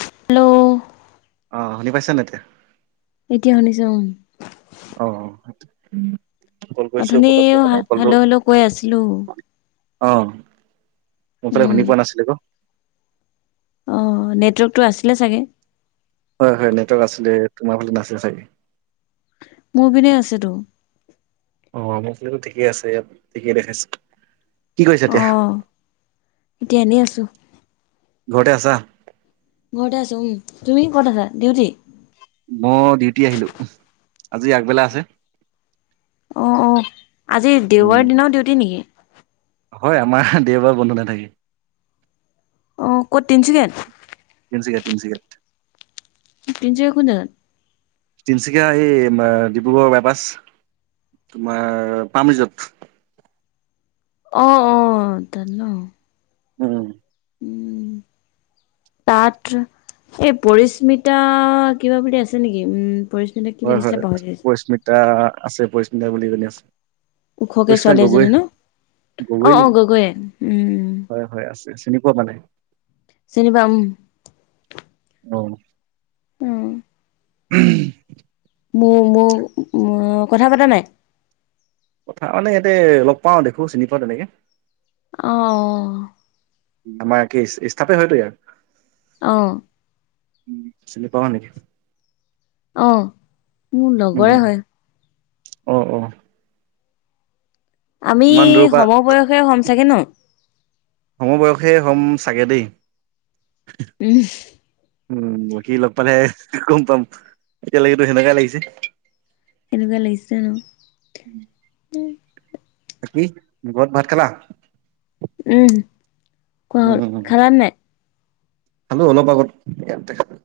Hello অ শুনি পাইছে নে এতিয়া? এতিয়া শুনিছো উ অ কল কৰিছিলো অথনি পতককে মানে কলটো হেল্ল' হেল্ল' কৈ আছিলো অ মোফালে উম শুনি পোৱা নাছিলে ক অ নেটৱৰ্কতটো আছিলে চাগে। হয় হয় নেটৱৰ্ক আছিলে তোমাৰ ফালে নাছিলে চাগে। মোৰ পিনে আছেতো। ঠিকে আছে ইয়াত ঠিকে দেখাইছে। কি কৰিছা অ এতিয়া এতিয়া এনেই আছো। ঘৰতে আছা? ঘৰতে আছো। উম, তুমি ক'ত আছা ডিউটি? মই ডিউটি আহিলো। আজি আগবেলা আছে। অ' অ' আজি উম, দেওবাৰৰ দিনা ডিউটি নেকি? হয়, আমাৰ দেওবাৰ বন্ধ নাথাকে। অ' ক'ত, তিনিচুকীয়াত? তিনিচুকীয়া তিনিচুকীয়াত। তিনিচুকীয়া কোন জেগাত? তিনিচুকীয়া এই ডিব্ৰুগড়ৰ বাইপাছ। তোমাৰ পামৰিজৰ্ট। অ' অ' তাত ন। উম উম তাত, সেই পৰিস্মিতা কিবা বুলি আছে নেকি? উম, পৰিস্মিতা কি হয়, লিখিছিলে হয় পাহৰি থাকিলো পৰিস্মিতা আছে, পৰিস্মিতা বুলি এজনী আছে। ওখকে পৰিস্মিতা ছোৱালী গগৈ, এজনী ন? গগৈ অহ অহ নেকি? গগৈয়ে, উম! হয়, হয়, আছে চিনি পোৱা মানে চিনি পাওঁ উম। উম! উম মোৰ, মোৰ উম কথা পতা নাই? কথা মানে ইয়াতে লগ পাওঁ দেখো চিনি পাওঁ তেনেকে। অহ আমাৰ একেই স্থাপে হয়তো ইয়াৰ। অ' চিনি পাৱ নেকি? অ' মোৰ লগৰে উম হয়। অ' অ' আমি ইমান দূৰৰ পৰা সমবয়সে হ'ম চাগে ন? সমবয়সে হম চাগে দেই। উম! উম, বাকী লগ পালে গম পাম এতিয়ালৈকেতো সেনেকুৱাই লাগিছে। এনেকুৱাই লাগিছে ন? উম বাকী ঘৰত ভাত খালা? উম, খোৱা হ'ল। উম খোৱা হ'লনে নাই? খালো অলপ আগত। ইয়াতে খালো।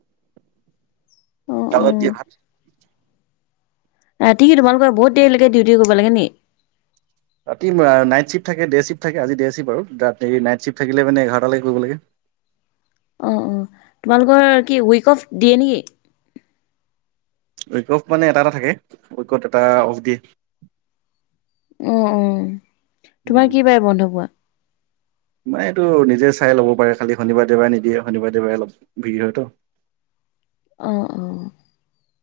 অ অ দাইলত সতিয়ে ভাত। ৰাতি কি তোমালোকৰ বহুত দেৰিলৈকে ডিউটি কৰিব লাগে নেকি? ৰাতি নাইট চ্বিফট থাকে, ডে চ্বিফট থাকে, আজি ডে চিফট আৰু ৰা নাইট চ্বিফট থাকিলে মান এঘাৰটালৈ কৰিব লাগে। [inaudible] অ' অ' তোমালোকৰ কি উইক অফ দিয়ে নেকি? উইক অফ মানে এটা এটা থাকে। উইকত এটা অফ দিয়ে। উম, উম। তোমাৰ কি বাৰে বন্ধ পোৱা? মানে এইটো নিজে চাই ল'ব পাৰে খালি শনিবাৰ দেওবাৰে নিদিয়ে শনিবাৰ দেওবাৰে অলপ ভিৰ হয়তো। [inaudible] অ' অ'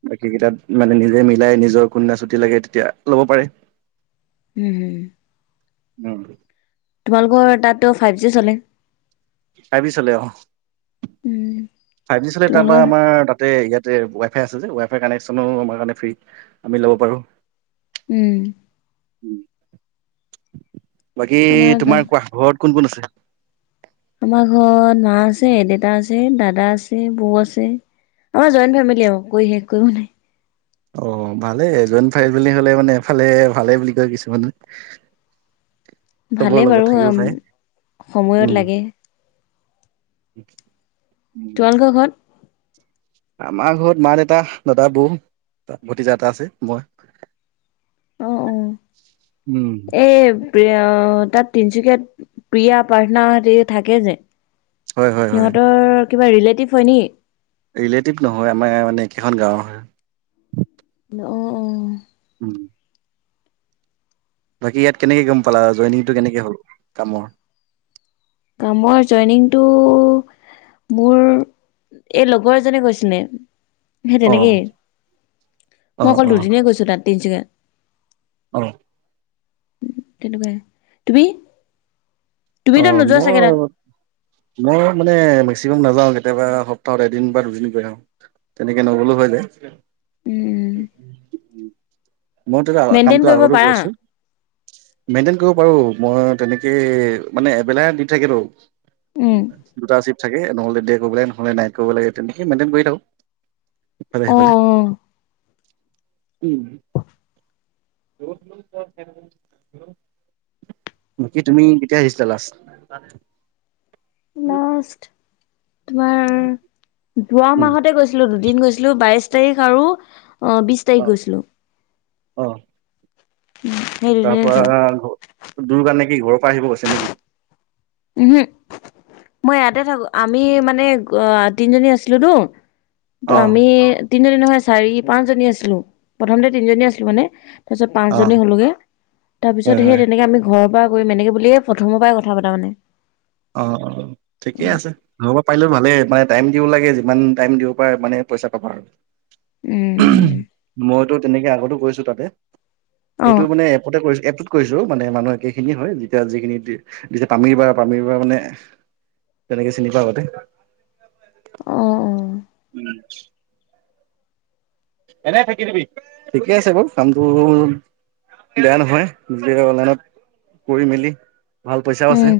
বাকী কেইটাত মানে নিজে মিলাই নিজৰ কোনো দিনা ছুটি লাগে তেতিয়া ল'ব পাৰে। উম উম। উম। তোমালোকৰ তাততো ফাইভ জি চলে? ফাইভ জি চলে অ। উম। ফাইভ জি চলে তাৰ তোমালোকৰ পৰা আমাৰ তাতে ইয়াতে ৱা ৱাই ফাই আছে যে, ৱাইফাই কানেকশ্যনো আমাৰ কাৰণে ফ্ৰী, আমি ল'ব পাৰোঁ। উম। বাকী আমাৰ গা তোমাৰ কোৱা ঘৰত কোন কোন আছে? আমাৰ ঘৰত মা আছে, দেউতা আছে, দাদা আছে, বৌ আছে। আমাৰ জইণ্ট ফেমিলি আও কৈ শেষ কৰিব নোৱাৰি। অ ভালে জইণ্ট ফেমেলি বুলি হলে মানে এফালে ভালে বুলি কয় কিছুমানে চবৰ ভালেই লগত বাৰু থাকিব পাৰে সময়ত উম। লাগে। উ তোমালোকৰ ঘৰত আমাৰ ঘৰত মা- দেউতা, দাদা- বৌ, ভতিজা এটা আছে মই অ অ, উম, এই প্ৰিয়া তাত তিনচুকীয়াত প্ৰিয়া, প্ৰাৰ্থনা হতি থাকে যে, হয় হয় হয় সিহঁতৰ কিবা ৰিলেটিভ হয় নেকি? ৰিলেটিভ নহয়, আমাৰ মানে একেখন গাঁৱৰ হয়। অ অ। উম [inaudible] বাকী ইয়াত কেনেকে গম পালা জইনিংটো কেনেকে হ'ল কামৰ? কামৰ জইনিংটো মোৰ এই লগৰ এজনে কৈছিলে সেই অ', তেনেকেই, মই অ', অকল অ'। দুদিনহে গৈছো তাত তিনচুকীয়াত। অ। উম তেনেকোৱাই, তুমি? অ তুমিতো নোযোৱা মোৰ চাগে তাত? মই মানে বেছিভাগ নাযাওঁ কেতিয়াবা সপ্তাহত এদিন বা দুদিন গৈ আহো, তেনেকে নগলেও হয় যে। উম। মই তেতিয়া মেইনটেইন কামটো কৰিব আগতো পাৰা? কৰিছো, মেইনটেইন কৰিব পাৰো মই তেনেকেই মানে এবেলাহে ডিউতি থাকেতো, উম দুটা চিফ থাক কে, নহ'লে দে কৰিব লাগে নহলে নাইট কৰিব লাগে, তেনেকে মেইনটেইন কৰি থাকো। ইফালে অ অ সিফালে উম। বাকি তুমি কেতিয়া আহিছিলা লাষ্ট? লাষ্ট তোমাৰ উ [inaudible] যোৱা মাহতে গৈছিলো দুদিন গৈছিলো বাইশ তাৰিখ আৰু অ বিশ তাৰিখ অ', গৈছিলো। অ'। সেই তাৰ দুদিনে যোৱা। পৰা দূৰ কাৰণে কি ঘৰৰ পৰা আহিব কৈছে নেকি? উমহু। মই ইয়াতে থাকো, আমি মানে গ তিনিজনী আছিলো তো ত অ', আমি তিনিজনী নহয় চাৰি- পাঁচজনী আছিলো, প্ৰথমতে তিনিজনী আছিলো মানে তাৰ পিছত অ', পাঁচজনী হলোগে, তাৰ পিছত হয়, সেই হয়। তেনেকা আমি ঘৰৰ পৰা কৰিম এনেকে বুলিয়েই প্ৰথমৰ পৰাই কথা পতা মানে। অ অ ঠিকে উম আছে, ঘৰৰ পৰা পাৰিলেও ভালেই মানে টাইম দিব লাগে, যিমান টাইম দিব পাৰা সিমানে পইচা পাবা আৰু উম ওমহ উম মইতো তেনেকে আগতো কৰিছো তাতে, অ অ এইটো মানে এপতে কৰিছো এপটোত কৰিছো মানে মানুহ একে খিনিয়ে হয় যেতিয়া যিখিনি যেতিয়া পামিৰ বা পামিৰ বা মানে তেনেকে চিনি পাওঁ আগতে। অ উম এনে থাকি দিবি ঠিকে আছে বাৰু কামটো বেয়া নহয় যে অনলাইনত কৰি মেলি ভাল পইচাও আছে উম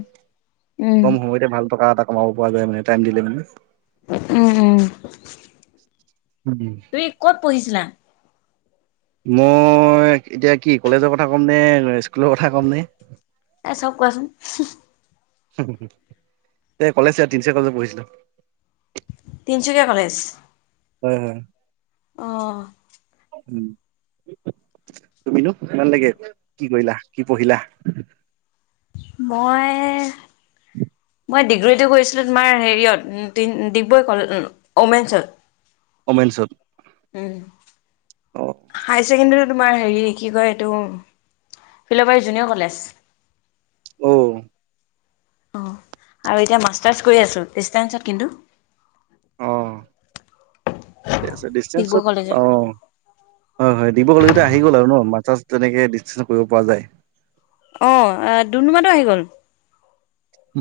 উম। কম সময়তে ভাল টকা এটা কমাব পৰা যায় মানে টাইম দিলে মানে উম উম উম, তুমি কত পঢ়িছিলা? মই এতিয়া কি কলেজৰ কথা ক'ম নে স্কুলৰ কথা ক'ম নে এ চব কোৱাচোন এ কলেজ তিনিচুকীয়া কলেজত পঢ়িছিলো। তিনিচুকীয়া কলেজ হয় হয়। অ। উম। তুমিনো কিমান লেকে কি কৰিলা কি পঢ়িলা? মই মই ডিগ্ৰীটো কৰিছিলোঁ তোমাৰ হেৰিয়ত ডিগবৈ কলে ওমেনছত উম অ', হাই ছেকেণ্ডাৰী তোমাৰ হেৰি কি কয় এইটো ফিলবাৰী জুনিয়ৰ কলেজ অ অ আৰু এতিয়া মাষ্টাৰছ কৰি আছোঁ ডিছটেঞ্চত কিন্তু অ ঠিক আছে ডিগবৈ ডিচেঞ্চত কলেজত। অ হয় হয় দিব গ'লেও আহি গ'ল আৰু ন মাষ্টাৰ্ছ তেনেকে ডিছটেঞ্চ কৰিব পৰা যায়। অ ডুমডুমাটো আহি গ'ল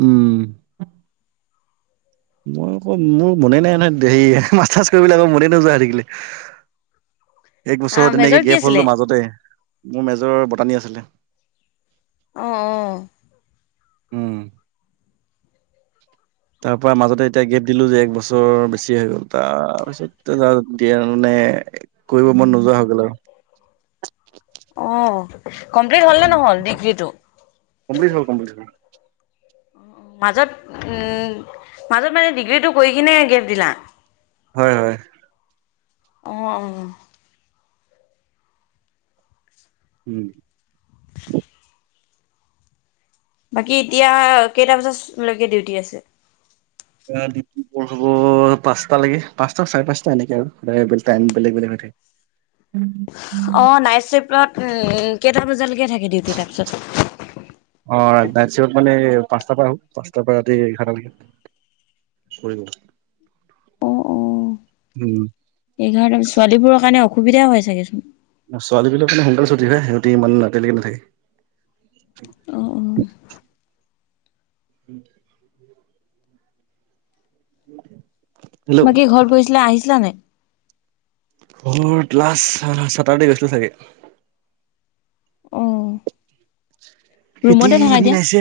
উম মই অকৌ মোৰ মনে নাই নহয় হেৰি মাষ্টাৰ্ছ কৰিব আকৌ মনে নোযোৱা হৈ থাকিলে [inaudible] এক বছৰ মেজৰ তেনেকৈ কি গেপ আছিলে? হ'লো মাজতে মোৰ মেজৰৰ বটানী আছিলে। অ অ উম তাৰ পৰা মাজতে এতিয়া গেপ দিলো যে এক বছৰ বেছি হৈ গ'ল তাৰ পিছত দিয়া নাই। এ কৰিব মন নোযোৱা হৈ গ'ল আৰু। অ কমপ্লিট হল ন নহল ডিগ্ৰীটো। কমপ্লিট হ'ল কমপ্লিট হ'ল মাজত উম মাজত মানে ডিগ্ৰীটো কৰি কিনে গেপ দিলা। হয় হয় অ অ উম বাকী এতিয়া কেইটা বজালৈকে ডিউটি আছে হব পাঁচটা লেকে পাঁচটা চাৰে পাঁচটা এনেকে আৰু টাইম বেলেগ বেলেগ হয়। উম অ নাইট চিফ্টত কেইটা বজালৈকে থাকে ডিউটি তাৰপিছত অ নাইট চিফ্টত মানে পাঁচটাৰ পৰা আহো পাঁচটাৰ পৰা ৰাতি এঘাৰটা লৈকে। উম এঘাৰটা ছোৱালীবোৰৰ কাৰণে অসুবিধা হয় চাগেচোন ছোৱালী বিলাক মানে সোনকালে ছুটি হয় হিহঁতি ইমান ৰাতিলৈকে নাথাকে। অ অ [unintelligible] উম [inaudible] হেল্ল' বাকী ঘৰত গৈছিলা আহিছিলা নাই? ঘৰ লাষ্ট চেতাৰ ডে গৈছিলো চাগে। অ। খেতি ৰুমতে থাকা এদিন এতিয়া আহিছে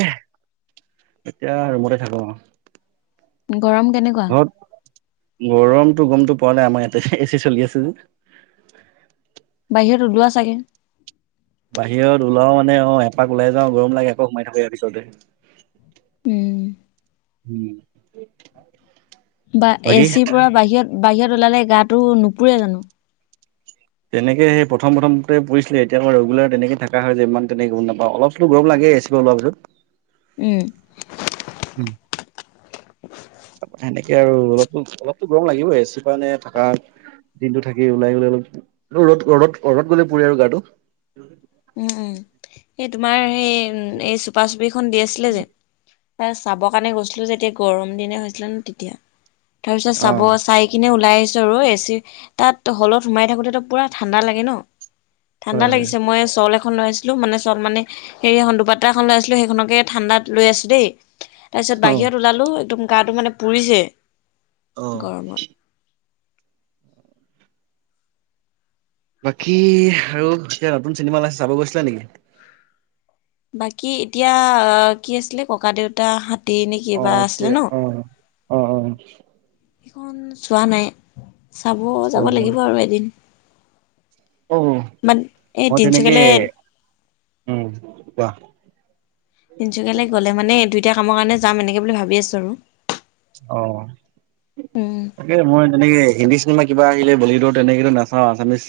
এতিয়া ৰুমতে থাকো আও। গৰম কেনেকুৱা [unintelligible] গৰমতটো গমটো পোৱা নাই আমাৰ ইয়াতে এ চি চলি আছে যে। বাহিৰত ওলোৱা চাগে। বাহিৰত ওলাও মানে অ এপাক ওলাই যাও গৰম লাগে আকৌ সোমাই থাকে ইয়াৰ ভিতৰতে। উম [inaudible] বা বাকী এচিৰ পৰা বাহিৰত বাহিৰত ওলালে গাটো নুপুৰে জানো? তেনেকে সেই প্ৰথম প্ৰথমতে পুইছিলে এতিয়া ক ৰেগুলাৰ তেনেকে থকা হয় যে ইমান তেনেকে গম নাপাওঁ অলপ চলোটো গৰম লাগে। এ চি পা ওলোৱা পিছত উম তাপা সেনেকে আৰু অলপ অলপতো গৰম লাগিবই এ চি [unintelligible] থাকা দিনটো থাকি ওলাই গলে অলপ ৰ'দ ৰ'দত ৰ'দত গ'লে পুৰে আৰু গাটো। উম উম এই তোমাৰ সেই এই চোপা চুপিখন দি আছিলে যে। চাব কাৰণে গৈছিলো যেতিয়া গৰম দিনে হৈছিলে ন তিতিয়া। তাৰপিছত অ চাব চাই কিনে ওলাই ওলাইছোঁ আৰু এ চি তাত হলত সোমাই থাকোতে তো পুৰা ঠাণ্ডা লাগে ন। ঠাণ্ডা হয় হয় লাগিছে মই চল এখন এখন লৈ আছিলো মানে চল মানে সেই এখন দুপাতা এখন লৈ আছিলো সেইখনকে ঠাণ্ডাত লৈ আছো দেই। তাৰপিছত অ বাহিৰত ওলালোঁ একদম গাটো মানে পুৰিছে অ গৰমত। বাকী আৰু যেতিয়া নতুন চিনেমা ওলাইছে চাব গৈছিলা নেকি? বাকী এতিয়া কি আছিলে ককা দেউতা হাত অ এতিয়া অ অ অহ অহ। সেইখন চোৱা নাই চাব যাব লাগিব আৰু এদিন। অহ অহ বাট এই মই তেনেকে তিনচুকীয়ালে উম কোৱা। তিনিচুকীয়ালৈ গ'লে মানে দুইটা কামৰ কাৰণে যাম এনেকে বুলি ভাবি আছো আৰু। অ উম তাকে মই তেনেকে হিন্দী চিনেমা কিবা আহিলে বলিউডৰ তেনেকোটো নাচাওঁ আছামিছ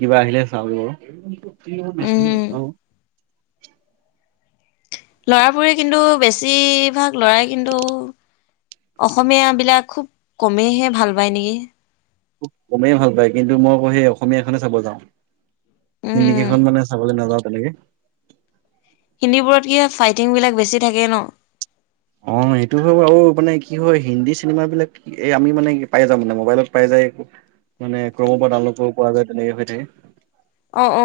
কিবা আহিলে চাও গে উম বাও। লৰাবোৰে কিন্তু বেছিভাগ লৰাই কিন্তু অসমীয় বিলাক খুব কমেইহে ভাল পায় নেকি? খুব কমেই ভাল পায় কিন্তু মই ক সেই অসমীয়াখনে চাব যাওঁ। উম উম হিন্দীকেইখন মানে চাবলৈ নাযাওঁ তেনেকে। হিন্দীবোৰত কি ফাইটিং বিলাক বেছি থাকে ন। অ। সেইটো হয় আৰু মানে কি হয় হিন্দী চিনেমা বিলাক আমি মানে পাই যাও মানে মোবাইলত পাই যাও। মানে ক্ৰমৰ পা ডাইনলোড কৰিব পৱা যায় তেনেকে হৈ থাকে। অ অ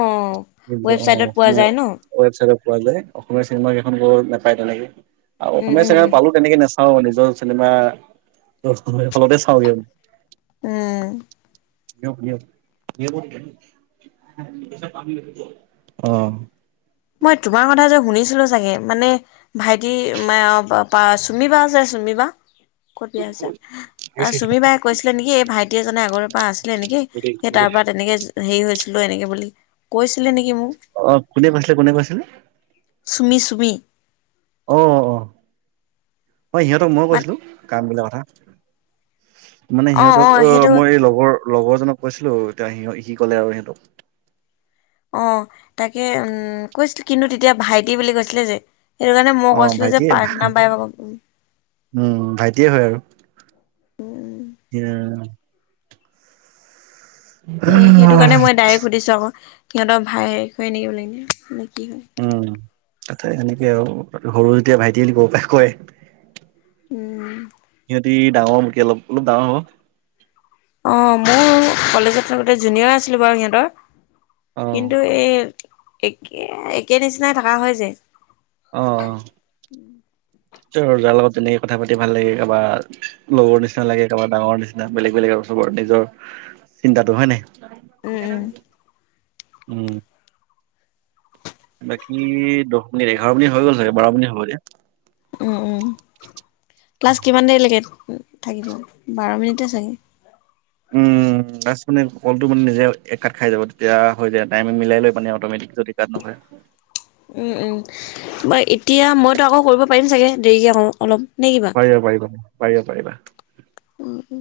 অ ৱেবচাইটত পোৱা অসমীয়া যায় ন ৱবছাইট পোৱা যায় অসমীয়া চিনেমা [unintelligible] নাপাই তেনেকে। আৰু উম অসমীয়া উম চিনিমা পালো তেনেকে নাচাও নিজৰ চিনেমা হলতে চাওঁগে মানে। উম। নীৰৱ নীৰৱ নীৰৱক দি দে। [unintelligible] অহ। মই তোমাৰ কথা যে শুনিছিলো চাগে মানে ভাইটি [unintelligible] চুমিবা যে চুমিবা ক'ত বিয়া হৈছে চুমী বায়ে কৈছিলে নেকি এই ভাইটি ভাইটিজনে আগৰ পৰা আছিলে নেকি সেই তাৰ পৰা তেনেকে হেৰি হৈছিলো এনেকে বুলি কৈছিলে নেকি? মোক অ কোনে কৈছিলে কোনে কৈছিলে? চুমি চুমি। অ অ অ সিহঁতক ময় মাত কৈছিলো কাম বিলাক কথা। মানে সিহঁতক অ মই এই লগৰ লগৰজনক কৈছিলো এতিয়া সি সি কলে আৰু সিহঁতক অহ তাকে উম কৈছিলো কিন্তু তেতিয়া ভাইটি বুলি কৈছিলে যে সেইটো কাৰণে মই অ', কৈছিলো যে ভাইটিয়ে পাৰ্থনা বাই ভাগ ব উ এ সেইটো কাৰণে মই ডাইৰেক সুধিছো আকৌ সিহতৰ ভাইক হয় নেকি বুলি কিনি কি হয়? ত সেনেকে আৰু সৰু যেতিয়া ভাইটি বুলি কব পাৰে কয় উম সিহঁতি ডাঙৰ মোতকৈ অলপ অলপ ডাঙৰ হ'ব। অ মোৰ কলেজত থাকোতে জুনিয়ৰ আছিলো বাৰু সিহঁতৰ অ', কিন্তু এই একে একে নিচিনাই থকা হয় যে। আহ। জাৰ লগত যেনেকে কথা পাতি ভাল লাগে কাৰোবা লগৰ নিচিনা লাগে কাৰোবা ডাঙৰ নিচিনা বেলেগ বেলেগ আৰু সব। নিজৰ চিন্তাটো হয় নাই। উম উম উম বাকী দহ মিনিট এঘাৰ মিনিট হৈ গ'ল চাগে বাৰ মিনিট হ'ব এতিয়া। উম উম ক্লাছ কিমান দেৰিলৈকে থাকিব বাৰ মিনিট চাগে। উম বাছ মানে কলটো মানে নিজে কাত খাই যাব তেতিয়া হৈ যাই টাইমত মিলাই লৈ পানে অটমেটিক যদি কাত নাখায় উম উম বা এতিয়া মইতো আকৌ কৰিব পাৰিম চাগে দেৰিকে আকৌ অলপ। নে কিবা? পাৰিবা পাৰিবা পাৰিবা পাৰিবা। উ উম